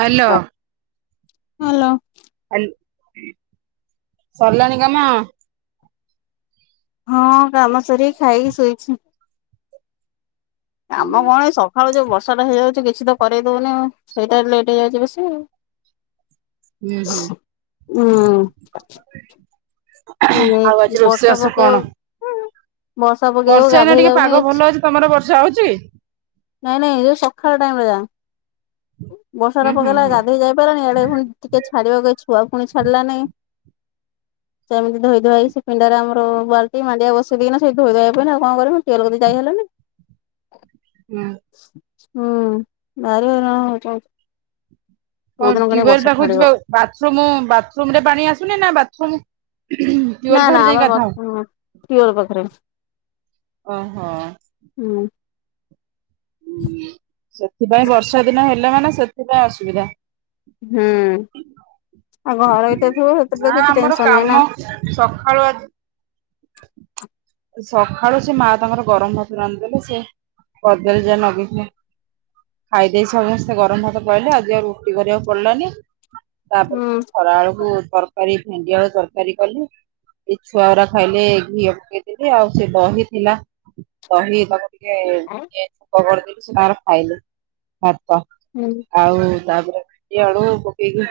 Hello. Hello. ହାଲ୍ ସରିଲାଣି କାମ? ହଁ କାମ ସାରି ଖାଇକି ଶୋଇଚି। କାମ କଣ ଏଇ ସକାଳୁ ଯୋଉ ବର୍ଷା ଟା ହେଇଯାଉଛି କିଛି ତ କରେଇ ଦୋଉନି ଆଉ, ସେଇଟା ଲେଟ୍ ହେଇଯାଉଛି ବେଶୀ ଆଉ। ହୁଁ ହୁଁ ଉଁ। ଆଉ ଆଜି ଉଁ ବର୍ଷା ରୋଷେଇବାସ ପକେଇ କଣ? ତ ବର୍ଷା ପକେଇବା କୁ ଏଇନା ଗାଧୋଇ ଟିକେ ଯାଉନି ପାଗ ଏ ଭଲ ଅଛି ତମର ବର୍ଷା ହଉଛି ନାଇଁ ନାଇଁ ଯୋଉ ସକାଳ ଟାଇମ୍ ରେ ଯା, ବର୍ଷା ହୁଁ ଟା ହୁଁ ପକେଇଲା ହୁଁ ଗାଧେଇ ଯାଇ ପାରିଲାନି। ଆଡେ ପୁଣି ଟିକେ ଛାଡିବାକୁ ଏ ଛୁଆ ପୁଣି ଛାଡ଼ିଲାନେଇଁ। ସେମିତି ଧୋଇ ଧୁଆ ହେଇକି, ସେ ପିଣ୍ଡାରେ ଆମର ବାଲ୍ଟି ମାଣ୍ଡିଆ ବସେଇ ଦେଇକିନା ସେଇ ଧୋଇ ଧୁଆ ହେଇପଡିନି ଆଉ କଣ କରିବି ଟିଅଲ କତିକି ଯାଇ ହେଲନି। ହୁଁ। ହୁଁ ଭାରି ହଇରାଣ ହୋଉଚ। ଟ୍ୟୁବଲ୍ ପାଖକୁ ଛାଡିବ। ଯିବା ବାଥରୁମ୍, ବାଥରୁମ୍ ରେ ପାଣି ଆସୁନି ନା ବାଥରୁମ୍ ନା ନା ଆମର ବାଥରୁମ୍, ଟିଅଲ ପାଖରେ। ଓହୋ। ହୁଁ। ହୁଁ ସେଥିପାଇଁ ବର୍ଷା ଦିନ ହେଲା ମାନେ ସେଥିପାଇଁ ଅସୁବିଧା। ହୁଁ ଆଉ ଘରେ ଭିତରେ ଥିବୁ, ସେଥିରେ ତ କିଛି ଟେନ୍ସନ ନାହିଁ ନା। ସଖାଳୁ ଆଜି ସଖାଳୁ ସେ ମା ତାଙ୍କର ଗରମ ଭାତ ରାନ୍ଧିଦେଲେ, ସେ କଦଳୀ ଯା ନଗେଇକି ଖାଇ ଦେଇକି ସମସ୍ତେ ଗରମ ଭାତ ପଳେଇଲେ। ଆଜି ଆଉ ରୁଟି କରିବାକୁ ପଡିଲାନି। ତାପରେ ହୁଁ। ଖରା ବେଳକୁ ତରକାରୀ ଭେଣ୍ଡି ଆଳୁ ତରକାରୀ କଲି। ଏ ଛୁଆ ରା ଖାଇଲେ ଘିଅ ପକେଇଦେଲି, ଆଉ ସେ ଦହି ଥିଲା ଦହି ତାଙ୍କ ଟିକେ [unintelligible] କରିଦେଇଲି ସେ ତାଙ୍କର ଖାଇଲେ ଭାତ। ହୁଁ। ଆଉ ତାପରେ ଭେଣ୍ଡି ଆଳୁ ପକେଇକି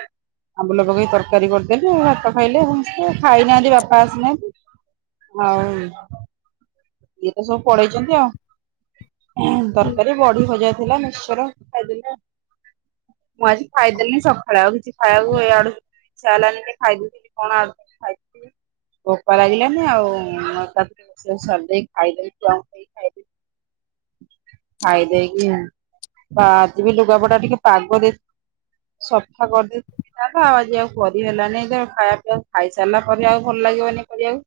ଆମ୍ବୁଲ ପକେଇକି ତରକାରୀ କରିଦେଲି, ଆଉ ଭାତ ଖାଇଲେ ସମସ୍ତେ। ଖାଇନାହାନ୍ତି ବାପା ଆସିନାହାନ୍ତି। ଆଉ ଇଏ ତ ସବୁ ପଡେଇଛନ୍ତି ଆଉ। ହୁଁ ତରକାରୀ ବଢି ଭଜା ଥିଲା ମିଶ୍ଚର। ଖାଇଦେଲେ। ମୁଁ ଆଜି ଖାଇଦେଲିନି ସକାଳେ ଆଉ କିଛି ଖାଇବାକୁ ଇଆଡୁ ଇଛା ହେଲାନି ଟିକେ କହିଦେଇଥିଲି କଣ ଆ ଖାଇଥିଲି। ଭୋକ ଲାଗିଲାନି ଆଉ ଏକାଥରେ ରୋଷେଇ ବାସ ସାରିଦେଇକି ଖାଇଦେଇ କି ଛୁଆଙ୍କୁ ଦେଇ ଖାଇକି ଖାଇଦେଇକି, ତ ଆଜିବି ଲୁଗାପଟା ଟିକେ ପାଗ ଦେଇ ଶଫା କରିଦେଇ ତ ଆଉ ଆଜି ଆଉ କରି ହେଲାନି ତ ଖାଇବା ପିଆବା ଖାଇସାରିଲା ପରେ ଆଉ ଭଲ ଲାଗିବନି କରିବାକୁ।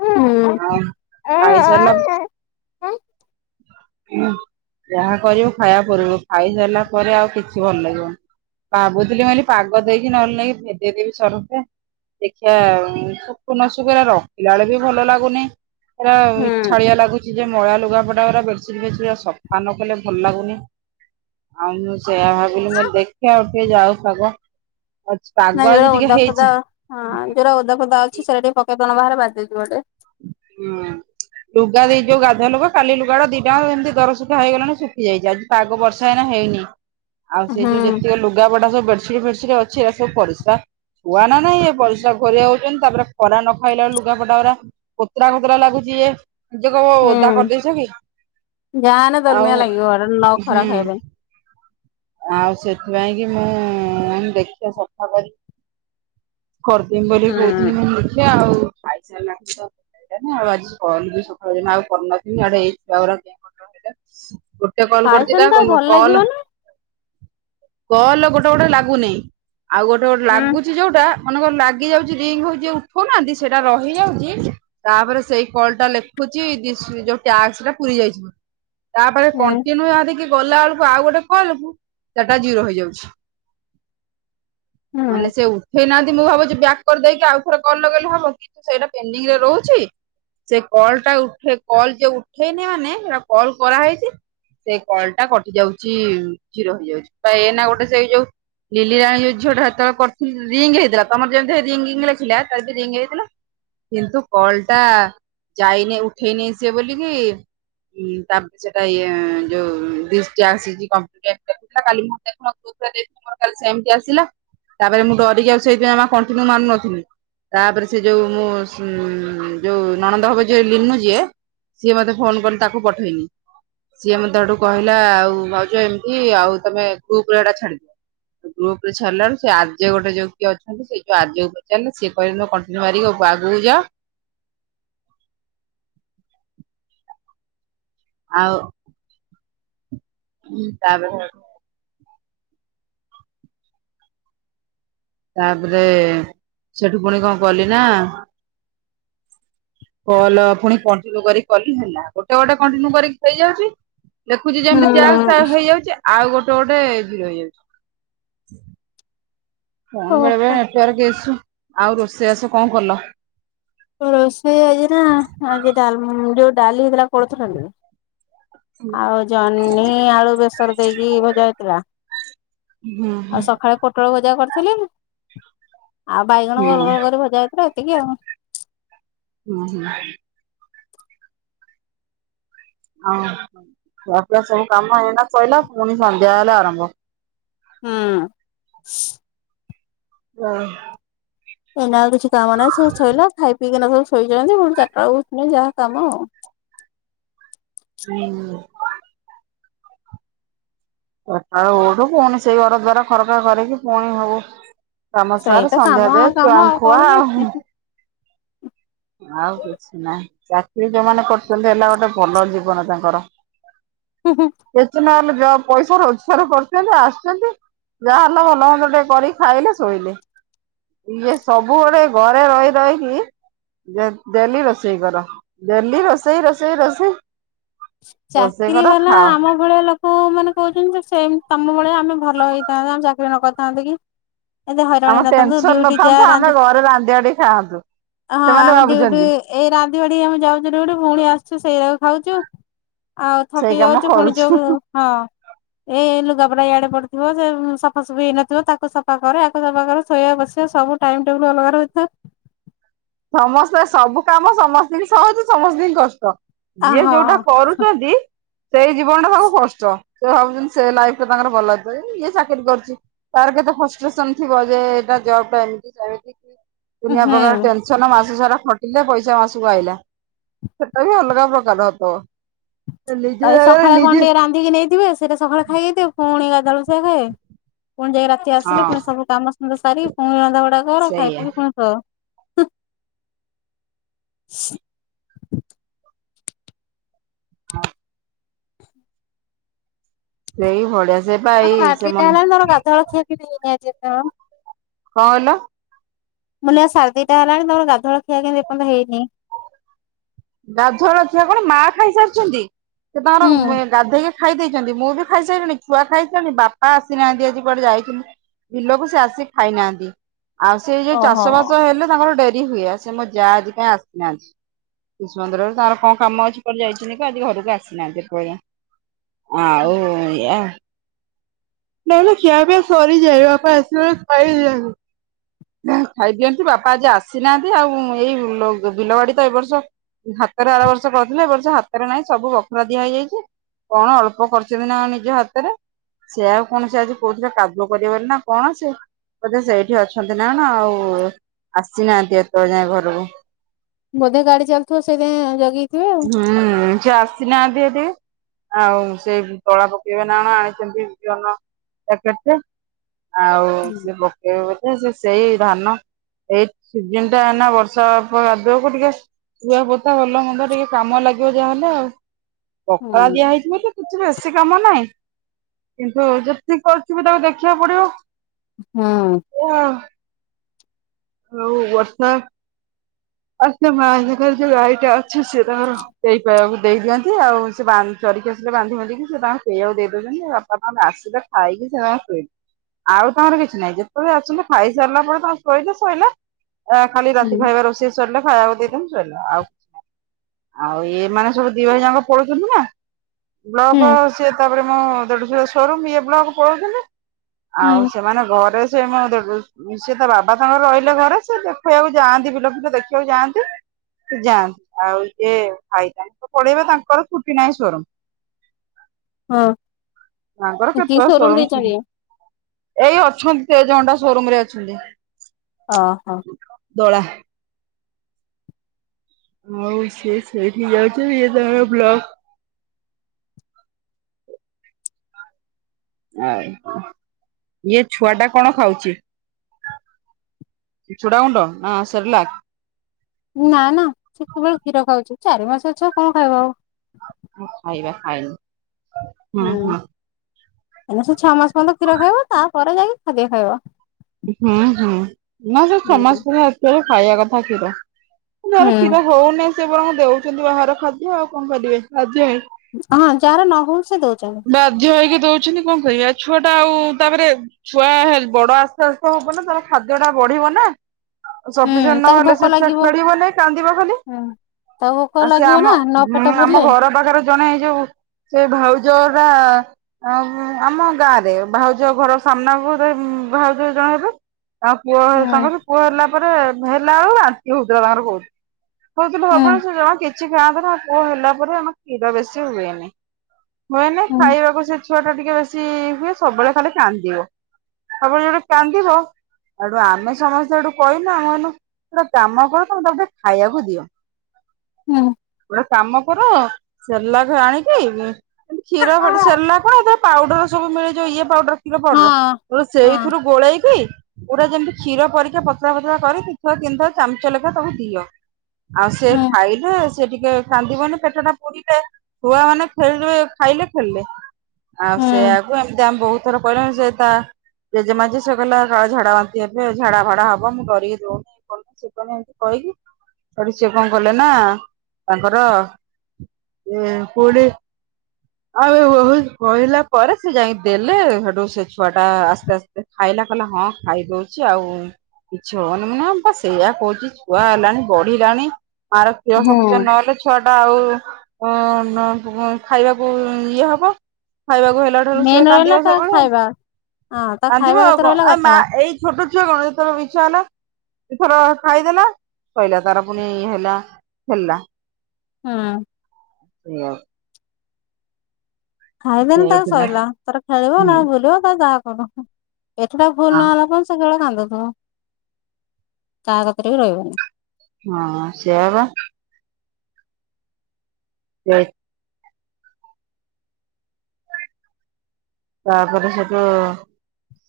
ହୁଁ ହଁ। ଖାଇସାରିଲା [unintelligible] ହୁଁ ଯାହା କରିବୁ ଖାଇବା ପୂର୍ବୁରୁ, ଖାଇସାରିଲା ପରେ ଆଉ କିଛି ଭଲ ଲାଗିବନି। ଭାବୁଥିଲି ମୁ କହିଲି ପାଗ ଦେଇଚି ନହେଲେ ନେଇକି ଭେଦେଇ ଦେବି ସରଫ ରେ। ଦେଖିବା ଶୁଖୁ ନ ଶୁଖୁ ଏରା ରଖିଲା ବେଳକୁ ବି ଭଲ ଲାଗୁନି। ଏରା ଇଠାଳିଆ ଲାଗୁଛି ଯେ ମଳିଆ ଲୁଗାପଟା ଗୁରା ବେଡସିଟ୍ ଫେଡ଼ସିଟ ଗୁରା ସଫା ନ କଲେ ଭଲ ଲାଗୁନି। ଆଉ ମୁଁ ସେଇଆ ଭାବିଲି, ମୁଁ କଇଲି ଦେଖିଆ ଆଉ ଟିକେ ଯାଉ ପାଗ। ଅଛି ପାଗ ନାଇଁ ଯୋଉରା ଆଜି ଟିକେ ଓଦା ଫୋଦା ହେଇଚି। ହଁ ଯୋଉରା ଓଦା ଫୋଦା ଅଛି ସେରା ଟିକେ ପକେଇ ଦଉନ ବାହାରେ ବାଜି ଯିବି ଟିକେ। ହୁଁ। ଲୁଗା ବି ଯୋଉ ଗାଧୁଆ ଲୁଗା କାଲି ଲୁଗା ଗୁଡା ଦିଟା ଯାଙ୍କ ଏମିତି ଦର ଶୁଖା ହେଇ ଗଲାଣି ଶଖି ଯାଇଛି ଆଜି। ପାଗ ବର୍ଷା ଏଇନା ହେଇନି ଆଉ ସେ ହୁଁ ଯୋଉ ଯେତିକି ଲୁଗା ପଟା ସବୁ ବେଡସିଟ୍ ଫେଡ଼ସିଟ। ଅଛି ଏରା ସବୁ ପାରିସ୍ରା। ଥୁଆ ନା ନାଇ ଏ ପରିସା ଘୋରେଇ ହଉଛନ୍ତି ତାପରେ ଖରା ନ ଖାଇଲାରୁ ଲୁଗାପଟା ଗୁରା। କୋତରା କୋତରା ଲାଗୁଛି ଏ। ଯିଏ କହିବ ଓଦା ହୁଁ। କରିଦେଇଛ କି ଯାହାହେନେ ଦୋଲମିଆ ଲାଗିବ ହେଟା ନ ଆଉ ଖରା ହୁଁ। ଖାଇଲେ ଆଉ ସେଥିପାଇଁ କି ମୁଁ କହିଲି ଦେଖିବା ସଫା କରି କରି ଦେମି ବୋଲି ହୁଁ କହୁଥିଲି ମୁଁ କଇଲି ଦେଖିବା ଆଉ। ଖଇସାରି ଲା ପରେ ତ ହେଲାନି ଆଉ ଆଜି କହିଲି ସକାଳୁ ଆଉ ମୁଁ କରିନଥିଲି ଆଡେ ଏ ଛୁଆ ଗୁଡା କେଁ କଟର। ଗୋଟେ କଲ କରୁଚି ଖାଇଛନ୍ତି ତା ତ ଆଉ ଭଲ କଲ୍। ଲାଗିବନି। କଲ ଗୋଟେ ଗୋଟେ ଲାଗୁନିଁ ଆଉ ଗୋଟେ ଗୋଟେ ହୁଁ ଲାଗୁ ଚି ଯୋଉଟା ମନେକର ଲାଗି ଯାଉଛି ରିଙ୍ଗ ହଉଚି ଯିଏ ଉଠଉ ନାହାନ୍ତି ସେଇଟା ରହିଯାଉଛି। ତାପରେ ସେଇ କଲ ଟା ଲେଖୁଛି ଦିସ୍ ଯୋଉ ଟ୍ୟାକ୍ସ ଟା ପୁରୀ ଯାଇଛି‌ ବୋଲି। ତାପରେ ହୁଁ କଣ୍ଟିନ୍ୟୁ କରିକି ଗଲା ବେଳକୁ ଆଉ ଗୋଟେ। କଲ କୁ ସେଟା ଜିର ହେଇଯାଉଛି ହୁଁ ନ‌ହେଲେ ସେ ଉ ଉଠେଇ ନାହାନ୍ତି ମୁଁ ଭାବୁଛି ବ୍ୟାକ୍ କରିଦେଇକି ଆଉଥରେ କଲ ଲଗେଇ ଲେ ହବ କିନ୍ତୁ ସେଇଟା ପେଣ୍ଡିଙ୍ଗ ରେ ରହୁଛି। ସେ କଲ ଟା ଉଠେଇ କଲ ଯୋ ଉଠେଇନି ମାନେ ସେଟା କଲ୍ କରା ହେଇଛି। ସେ କଲ୍ ଟା କଟି ଯାଉଛି ଜିରୋ ହେଇ ଯାଉଛି ତ ଏ ନା ଗୋଟେ ସେଇ ଯୋଉ। ଲିଲି ଜଣେ ଯୋଉ ଝିଅଟା ସେତେ ବେଳେ କରିଥିଲ ରିଙ୍ଗ ହେଇଥିଲା ତମର ଯେମିତି ରିଙ୍ଗିଙ୍ଗ୍ ଲେଖିଲା ତାର ବି ରିଙ୍ଗ ହେଇଥିଲା। କିନ୍ତୁ କଲ ଟା ଯାଇନି ଉଠେଇ ନେଇ ସିଏ ବୋଲିକି‌। ହୁଁ ତାପରେ ସେଇଟା ଇଏ ଯୋଉ ଦିସ ଟ୍ୟାକ୍ସ ଇଜ। [unintelligible] ମୋର କାଲି ସେମତି ଆସିଲା। ତାପରେ ମୁଁ ଡରିକି ଆଉ ସେଥିପାଇଁ ଯମା କଣ୍ଟିନ୍ୟୁ ମାରୁନଥିଲି‌। ତାପରେ ସେ ଯୋଉ ମୋ ସ ଯୋଉ ନଣନ୍ଦ ହବ ଯିଏ ଲିନୁ ଯିଏ। ସିଏ ମତେ ଫୋନ କଲେ ତାକୁ ପଠେଇଲି ସିଏ ମତେ ହେଠୁ କହିଲା ଆଉ ଭାଉ ଜ ଏମତି ଆଉ ତମେ ଗ୍ରୁପ ରେ ହେଟା ଛାଡ଼ିଦିଅ। ଗ୍ରୁପ ରେ ଛଡିଲାରୁ ସେ ଆର ଯେ ଗୋଟେ ଯୋଉ କିଏ ଅଛନ୍ତି ସେ ଯୋଉ ଆର୍ ଯେ କୁ ପଚାରି ଲେ ସେ କହିଲେ କ କଣ୍ଟିନୁ ସାରିକି ଓପ ଆଗକୁ ଯାଅ। ଆଉ। ହୁଁ ତାପରେ ହେଟୁ ତାପରେ ସେଠୁ ପୁଣି କଣ କଲି ନା। କଲ ପୁଣି କଣ୍ଟିନ୍ୟୁ କର କଲି ହେଲା ଗୋଟେ ଗୋଟେ କଣ୍ଟିନ୍ୟୁ କରି କି ହେଇ ଯାଉଛି। ଲେଖୁଛି ଯେମିତି ଟ୍ୟାକ୍ସ ହୁଁ ତାର ହେଇ ଯାଉଛି ଆଉ ଗୋଟେ ଗୋଟେ ଜିରୋ ହେଇଯାଉଛି। କଣ ବେଳେ ବେଳେ ଓହୋ ନେଟୱାର୍କ ଇସୁ ଆଉ ରୋଷେଇ ବାସ କଁ କଲ? ରୋଷେଇ ଆଜି ନା ଆଜି ଡାଲ୍ ଯୋଉ ଡାଲି ହେଇଥିଲା କୋଳଥ ଡାଲି। ଆଉ ଜହ୍ନି ଆଳୁ ବେସର ଦେଇକି ଭଜା ହେଇଥିଲା। ହୁଁ ଆଉ ହୁଁ। ସକାଳେ ପୋଟଳ ଭଜା କରିଥିଲି ଆଉ ବାଇଗଣ ହୁଁ ଗୋଲ ଗୋଲ କରି ଭଜା ହେଇଥିଲା ଏତିକି ଆଉ। ହୁଁ ହୁଁ। ହଉ ବାରଟା ସବୁ କାମ ହେଇନା ସହିଲା ପୁଣି ସନ୍ଧ୍ୟା ହେଲେ ଆରମ୍ଭ। ହୁଁ। ହଁ। ଏଇନା ଆଉ କିଛି କାମ ନାହିଁ ସବୁ ସୋଇଲାା ଖାଇ ପିଇକିନା ସବୁ ଶୋଇଛନ୍ତି ପୁଣି ଚାରିଟା ବେଳକୁ ପୁଣି ଯାହା କାମ ଆଉ। ହୁଁ ହୁଁ। ବାରଟା ବେଳୁ ରଠପୁଣି ସେଇ ଘର ଦ୍ଵାରା ଖରକା କରିକି ପୁଣି ହବ। କାମ ସେଇ ସାର ତ କାମ ସନ୍ଧ୍ୟା ଦେ ଆଉ କାମ ଛୁଆଙ୍କୁ ଆଉ ଖୁଆ କଣ କି? ଆଉ ଆଉ କିଛି ନାହିଁ ଚାକିରିୀ ଯୋଉମାନେ କରୁଛନ୍ତି ହେଲା ଗୋଟେ ଭଲ ଜୀବନ ତାଙ୍କର। [unintelligible] ରୋଜଗାର କରିୁଛନ୍ତି ଆସିଛନ୍ତି। ଯାହା ହେଲା ଭଲ ଭଲ ଟିକେ କରିକି ଖାଇଲେ ଶୋଇଲେ। ଇଏ ସବୁ ବେଳେ ଘରେ ରହି ରହିକି ଡେଲି ରୋଷେଇ କର ଡେଲି ରୋଷେଇ ରୋଷେଇ ରୋଷେଇ ରୋଷେଇ ଚାକିରି କର ବାଲା ଖାଅ ଆମ ଭଳିଆ ଲୋକ ପୁଅ ମାନେ କହୁଚନ୍ତି ଯେ ସେ ତମ ଭଳି ଆମେ ଭଲ ହେଇଥାନ୍ତେ ଆମେ ଚାକିରି ନ କରିଥାନ୍ତେ କି? ଏତେ ହଇରାଣ ଆମ ହେଇନଥାନ୍ତୁ ଟେନସନ ଡିଉଟି ଯ ନଥାନ୍ତା ଆମେ ରାନ୍ଧେ ଘରେ ରାନ୍ଧିବାଢି ଖାଆନ୍ତୁ ହଁ ସେମାନେ ଆମେ ଡିଉଟି ଭାବୁଛନ୍ତି ଏଇ ରାନ୍ଧିିବାଢି କି ଆମେ ଯାଉଛୁ ଡି ଉଟି ପୁଣି ଆସୁଛୁ ସେଇୟାକୁ ଖାଉଛୁ। ଆଉ ସେଇ ଥକି କାମ ଯାଉଚୁ ପୁଣି କରୁଛୁ। ଯକୁ ହଁ। ଏଇ ଲୁଗା ପଟା ଇଆଡେ ପଡିଥିବ ସେ ସଫାସଫି ହେଇନଥିବ ତାକୁ ସଫା କର ୟାକୁ ସଫା କରେ ଶୋଇବା ବସିବା ସବୁ ଟାଇମ ଟେବୁଲ ଅଲଗା ରହିଥାଏ। ସମସ୍ତେ ସବୁ କାମ ସମସ୍ତଙ୍କୁ ସହଜ ସମସ୍ତଙ୍କୁ କଷ୍ଟ। ଆ ଯିଏ ଯୋଉଟା ହଁ କରୁଚନ୍ତି ସେଇ ଜୀବନ ଟା ତାଙ୍କୁ କଷ୍ଟ ସେ ଭାବୁଚନ୍ତି ସେ ଲାଇଫ ଟା ତାଙ୍କର ଭଲ ଅଛି ଯିଏ ଚାକିରି କରୁଚି। ତାର କେତେ ଫଷ୍ଟ୍ରେସନ ଥିବ ଯେ ଏଟା ଜବ ଟା ଏମତି ସେମିତି ଦୁନିଆ ହୁଁ ପ୍ରକାର ସେ ନା ମାସ ସାରା ଖଟିଲେ ପଇସା ମାସକୁ ଆଇଲା। ସେଟା ବି ଅଲଗା ପ୍ରକାର ଥବ। ନିଜ ଏଇ ଯାଗାରେ ସକାଳେ କଣ ନିଯେ ଟିକେ ରାନ୍ଧିକି ନେଇଥିବେ ସେଇଟା ସକାଳେ ଖାଇଦେଇଥିବେ ପୁଣି ଗାଧୁଆବେଳକୁ ସେୟା ଖାଇବେ ପୁଣି ଯାଇକି ରା ସେ ଆସିଲେ ହଁ ପୁଣି ସବୁ କାମ ସୁନ୍ଦର ସାରିକି ପୁଣି ରନ୍ଧାବଢ଼ା କର ଖାଇ ସେଇଆ ପିଇ ପୁଣି ସୋ। ହୁଁ। ଦେଇ ଭଡିଆ ସେ ପା ଆଉ ଏଇ ସାଢ଼େ ସେ ଦିଟା ମନ ହେଲାଣି ତମର ଗାଧଳ ଖିଆ କେମିତିକି ଆଜି ଏତେବେଳ କଅଁ ଏ ଲା? ମୁଁ କଇଲି ଆଉ ସାଢେ ଦିଟା ହେଲାଣି ତମର ଗାଧୁଆ ଖିଆ କିନ୍ତୁ ଏପର୍ଯ୍ୟନ୍ତ ହେଇନି। ଗାଧୁଆ ବେଳ ଖିଆ କଣ ମା ଖାଇସାରିଛନ୍ତି। ସେ ହୁଁ ତାଙ୍କର ଗାଧେଇକି ଖାଇ ଦେଇଛନ୍ତି ମୁଁ ବି ଖାଇସାରିଲିଣି ଛୁଆ ଖାଇସାରିଲେଣି ବାପା ଆସିନାହାନ୍ତି ଆଜି କୁଆଡେ ଯାଇ ତନ୍ତି। ବିଲକୁ ସେ ଆସିିକି ଖାଇନାହାନ୍ତି। ଆଉ ସେ ଯୋଉ ଓହୋ ଚାଷ ବାସ ହେଲେ ତାଙ୍କର ଡେରି ହୁଏ। ସେ ମୋ ଯା ଆଜି କାଇଁ ଆସିନାହାନ୍ତି। ଶିଶୁ ମନ୍ଦିରେ ତାଙ୍କର। କଣ କାମ ଅଛି କୁଆଡ଼େ ଯାଇଛନ୍ତି କି ଆଜି ଘରକୁ ଆସିନାହାନ୍ତି ଏପର୍ଯ୍ୟନ୍ତ, ଆଉ ୟା ନାଇଁ କିଆ ପିଆ ସରିଯାଏ ବାପା ଆସିଲା ବେଳେ ଖାଇବେ ଯାହାହେଲେ। ଖାଇଦିଅନ୍ତି ବାପା ଆଜି ଆସିନାହାନ୍ତି ଆଉ ଏଇ ବିଲବାଡି ତ ଏ ବର୍ଷ ହାତରେ ଆର ବର୍ଷ କରିଥିଲେ ଏ ବର୍ଷ ହାତରେ ନାହିଁ ସବୁ ବଖରା ଦିଆ ହେଇଯାଇଚି। କଣ ଅଳ୍ପ କରି ଚନ୍ତି ନା ନିଜ ହାତରେ। ସେ ଆଉ କଣ ସେ ଆଜି କହୁଥିଲେ କାଦୁଅ କରିବାର ନା କଣ ସେ। ବୋଧେ ସେଇଠି ଅଛନ୍ତି ନା ନା ଆଉ ଆସିନାହାନ୍ତି ଏତେବେଳେ ଯାଏ ଘରକୁ। ବୋଧେ ଗାଡି ଚାଲୁଥିବ ସେଇଥି ପାଇଁ ଜଗିଥିବେ। ଆଉ। ହୁଁ ସେ ଆସିନାହାନ୍ତି [unintelligible] ଆଉ ସେଇ ତଳା ପକେଇବେ ନା କଣ ଆଣିଛନ୍ତି [unintelligible] ଜନ ଆଉ ହୁଁ। ସେ ବକେଇ ବୋଧେ ସେ ସେଇ ଧାନ ଏଇ ସିଜିନ ଟା ନା ବର୍ଷା କାଦୁଅ ଟିକେ ରୁଆ ପୁତା ଭଲ ମନ୍ଦ ଟିକେ କାମ ଲାଗିବ ଯାହାହେଲେ ଆଉ ହୁଁ ପଖଳା ଦିଆହଇଛି ବୋଧେ କିଛି ବେଶୀ କାମ ନାହିଁ କିନ୍ତୁ ଯେତିକି କରୁଛି ବି ତାକୁ ଦେଖିବାକୁ ପଡିବ। ହୁଁ। [unintelligible] ହଉ ବର୍ଷା ଆ [unintelligible] ସେ ତାଙ୍କର କେ ପାଇବାକୁ ଦେଇଦିଅନ୍ତି ଆଉ ସେ ବାନ୍ଦ୍ ଚରିକି ଆସିଲେ ବାନ୍ଧି ବାନ୍ଧିକି ସେ ତାଙ୍କଙ୍କୁ ପିଇବାକୁ ଦେଇ ଦେଉଛନ୍ତି, ବାପା ମା ଆସିଲେ ଖାଇକି ସେମାନେ ଶୋଇଲେ ଆଉ ତମର କିଛି ନାହିଁ ଯେତେବେଳେ ଆସିଲେ ଖାଇସାରିଲା ପରେ ତ ଶୋଇଲେ। ଶୋଇଲେ ଖାଲି ହୁଁ ରାତି ଖାଇବା ରୋଷେଇ ସରିଲା ଖାଇବାକୁ ଦେଇଦିଅନ୍ତି ସରିଲା ଆଉ କିଛି ନାହିଁ। ଆଉ ଏଇ ମାନେ ସବୁ ଦି ଭାଇ ଜାକ ପଲୋଉଛନ୍ତି ନା। ହୁଁ ବ୍ଲକ ସେ ତାପରେ ମୋ ଦେଢଶୁର ସୋରୁମ ଇଏ ବ୍ଲକ ପଳଉଛନ୍ତି। ହୁଁ ଆଉ ସେମାନେ ଘରେ ସେ ମୋ ଦେଢ଼ ସେ ବାବା ତାଙ୍କର ରହିଲେ ଘରେ ସେ ଦେଖେଇବାକୁ ଯାଆନ୍ତି ବିଲକୁ ଦେଖିବାକୁ ଯାଆନ୍ତି। ସେ ଯାଆନ୍ତି ଆଉ ଯିଏ ଖାଇ ତ ପଳେଇବା ତାଙ୍କର ଛୁଟି ନାହିଁ ତାଙ୍କର। ହଁ ତାଙ୍କର କି କେତେ ସୋରୁମ ସୋର ଦେଇଛନ୍ତି ଏଇ ଅଛନ୍ତି ଏଜଣ୍ଡା ସୋରୁମ୍ ରେ ଅଛନ୍ତି। ଓହୋ। ଦୋଳା ହଉ ସିଏ ସେଇଠି ଯାଉ [unintelligible] ଇଏ ତା ବ୍ଲକ ଆଉ ଇଏ ଛୁଆ ଟା କଣ ଖାଉଛି? ଚୁଡ଼ାଗୁଣ୍ଡ ନାଁ ସେରିଲା ନା ନା ସେତେୁବେଳେ କ୍ଷୀର ଖାଉଛୁ ଚାରି ମାସ ଅଛ କଣ ଖାଇବା ଆଉ? ଖାଇବା ଖାଇନି। ହୁଁ ଏଇନା ସେ ଛଅ ମାସ ପର୍ଯ୍ୟନ୍ତ କ୍ଷୀର ଖାଇବ, ତାପରେ ଯାଇକି ଖାଦି ଖାଇବ। ହୁଁ ହୁଁ ନା ସେ ଛଅ ହୁଁ ମାସ ପର୍ଯ୍ୟନ୍ତ ଖାଇବା କଥା କ୍ଷୀର ନରେ ହୁଁ କ୍ଷୀର ହଉନି ସେ ବ ଦେଉଛନ୍ତି ବାହାର ଖାଦ୍ୟ ଆଉ କଣ କରିବେ, ବାଧ୍ୟରେ ହଁ ଯାହାର ନ ହଉଚି ସେ ଦଉଛନ୍ତି। ବାଧ୍ୟ ହୋଇକି ଦଉଛନ୍ତି କଣ କରିବାହ? ଛୁଆଟା ଆଉ ତାପରେ ଛୁଆ ସେଲ୍ ବଡ ଆସ୍ତେ ଆସ୍ତେ ହବ ନା ତାର ଖାଦ୍ୟ ଟା ବଢିବ ନା? ସଫିସିଏଣ୍ଟ ହୁଁ ତାକୁ ନହେଲେ ଭୋକ ସେ ଛୁଆ ଲାଗିବ ଖେଳିବନାଇ କାନ୍ଦିବା ଖାଲି। ହୁଁ ତାକୁ ଭୋକ ଆଉ ସେ ଲାଗିବ ଆମ ନା ନ ପେଟ ହୁମ୍ ଆମ ପୁରିଲେ ଘର ପାଖରେ ଜଣେ ଏଇ ଯୋଉ ସେ ଭାଉ ଜୋରା ଅମଁ ଆମ ଗାଁ ରେ ଭାଉଜ ଘର ସାମ୍ନାକୁ ରେ ଭାଉଜ ଜଣଭେ ତାଂ ପୁଅ ହୁଁ ତାଙ୍କର ପୁଅ ହେଲା ପରେ ହେଲା ଳୁ ବାନ୍ତି ହଉଥିଲା ତାଙ୍କର ବୋହୁ କଉଥିଲୁ ହୁଁ ହବ ସେ ଜମା କିଛି ଖାଆନ୍ତ ନା ପୁଅ ହେଲା ପରେ ଆମ କ୍ଷୀର ବେଶୀ ହୁଏନି। ହୁଏନି ହୁଁ ଖାଇବାକୁ ସେ ଛୁଆ ଟା ଟିକେ ବେଶି ହୁଏ ସବୁବେଳେ ଖାଲି କାନ୍ଦିବ। ହବ ଯୋରେ କାନ୍ଦିବ ହେଠୁ ଆମେ ସମସ୍ତେ ଏଠୁ କହିନେ ଆମନୁ ତୁରା କାମ କର ତମେ ତାଟେ ଖାଇବାକୁ ଦିଅ। ହୁଁ। କାମ କର ସେରଲାକ୍ ଆଣିକି କ୍ଷୀର ବଧେ ହଁ ସେର୍ଲାକ ଆଉଥରେ ପାଉଡର ସବୁ ମିଳିଯିଉ ଇଏ ପାଉଡର ଖିର ପାଉଡର୍ ହଁ ସେଇଥିରୁ ଗୋଳେଇକି ପୁରା ଯେମିତି କ୍ଷୀର ପରିକା ପତଳା ପତଳା କରିକି ଥର ତିନିଥର ଚଂଚେ ଲେଖା ତାକୁ ଦିଅ। ଆଉ ସେ ହୁଁ ଖାଇଲେ ସେ ଟିକେ କାନ୍ଦିବନି ପେଟ ଟା ପୁରିଲେ ଛୁଆ ମାନେ ଖେଳ୍ [unintelligible] ଖାଇଲେ ଖେଲେ ଆଉ ହୁଁ ସେୟାକୁ ଏମିତି ଆମ୍ ବହୁ ଥର କହିଲୁ ସେ ତା ଜେଜେମାଜେ ସେ କଲା କା ଝାଡ଼ା ବାନ୍ତି ହେବେ ଝାଡା ଭାଡା ହବ ମୁଁ ଡିରିକି ଦଉ [unintelligible] କହିକି ସେଠୁ ସେ କଣ କଲେ ନା ତାଙ୍କର ହେ ପୁଡି ଆଉ ବହୁତ୍ କହିଲା ପରେ ସେ ଯାଇଁ ଦେଲେ ସେଠୁ ସେ ଛୁଆ ଟା ଆସ୍ତେ ଆସ୍ତେ ସେ ଖାଇଲା କହିଲା ହଁ ଖାଇଦଉଛି ଆଉ କିଛି ହବନି ମୁଁ ନା ବା ସେଇଆ କହୁଛି ଛୁଆ ହେଲାଣି ବଢିଲାଣି ମାର କ୍ଷୀର ସପିସେଣ୍ଟ ହୁଁ ନହେଲେ ଛୁଆ ଟା ଆଉ ଉଁ ନ ଉଁ ଖାଇବାକୁ କୁ ଇଏ ହବ ଖାଇବାକୁ ହେ ଲା ଠାରୁ ସିଏ ମେନ୍ ରହିଲା କାନ୍ଦିବ ତା ସବୁଳୁ ଖାଇବା ହଁ ତା ଖାଇବା କାନ୍ଦିବ କଥା ଆଉ କ ରହିଲା ଏ କଥା ମା ଏଇ ଛୋଟ ଛୁଆ ଗଣ [unintelligible] ଇଛାହେଲା ଥର ଖାଇଦେଲା ସ‌ଇଲା ତାର ପୁଣି ଇ ହେଲା ଖେଲା ହୁଁ। ମିଅ ଖାଇଦେନ଼ ତା ସେଇଥିଲା ସଇଲା ତାର ଖେଳିବ ହୁଁ ନା ବୁଲିବ ତ ଯାହା କରୁ ଏଠିଟା ଫୁଲ୍ ହଁ ନହେଲା ପନ ସେ କେବଳ କାନ୍ଦୁଥିବ କାହା ପାଖରେ ବି ରହିବନି। ହଁ ସେଆ ବା [unintelligible] ତାପରେ ସେଠୁ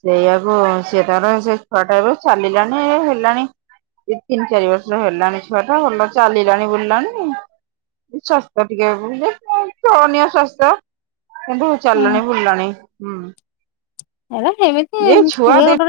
ସେଇଆକୁ ସିଏ ତାର ସେ ଛୁଆ ଟାବେ ଚାଲିଲାଣିଇ ଇଏ ହେଲାଣି ତିନ୍ ତିନି ଚାରି ବର୍ଷ ହେଲାଣି ଛୁଆ ଟା ଭଲ ଚାଲିଲାଣି ବୁଲିଲାଣି ସ୍ୱାସ୍ଥ୍ୟ ଟିକେନୀୟ [unintelligible] ସ୍ୱାସ୍ଥ୍ୟ କିନ୍ତୁ ହୁଁ। ଚାଲାଣି ବୁଲାଣି, ହୁଁ। [inaudible] ହେଲା ହେମିତି କୁଏ ଏଇ ଛୁଆ ଦେ ଗୋଟେରେ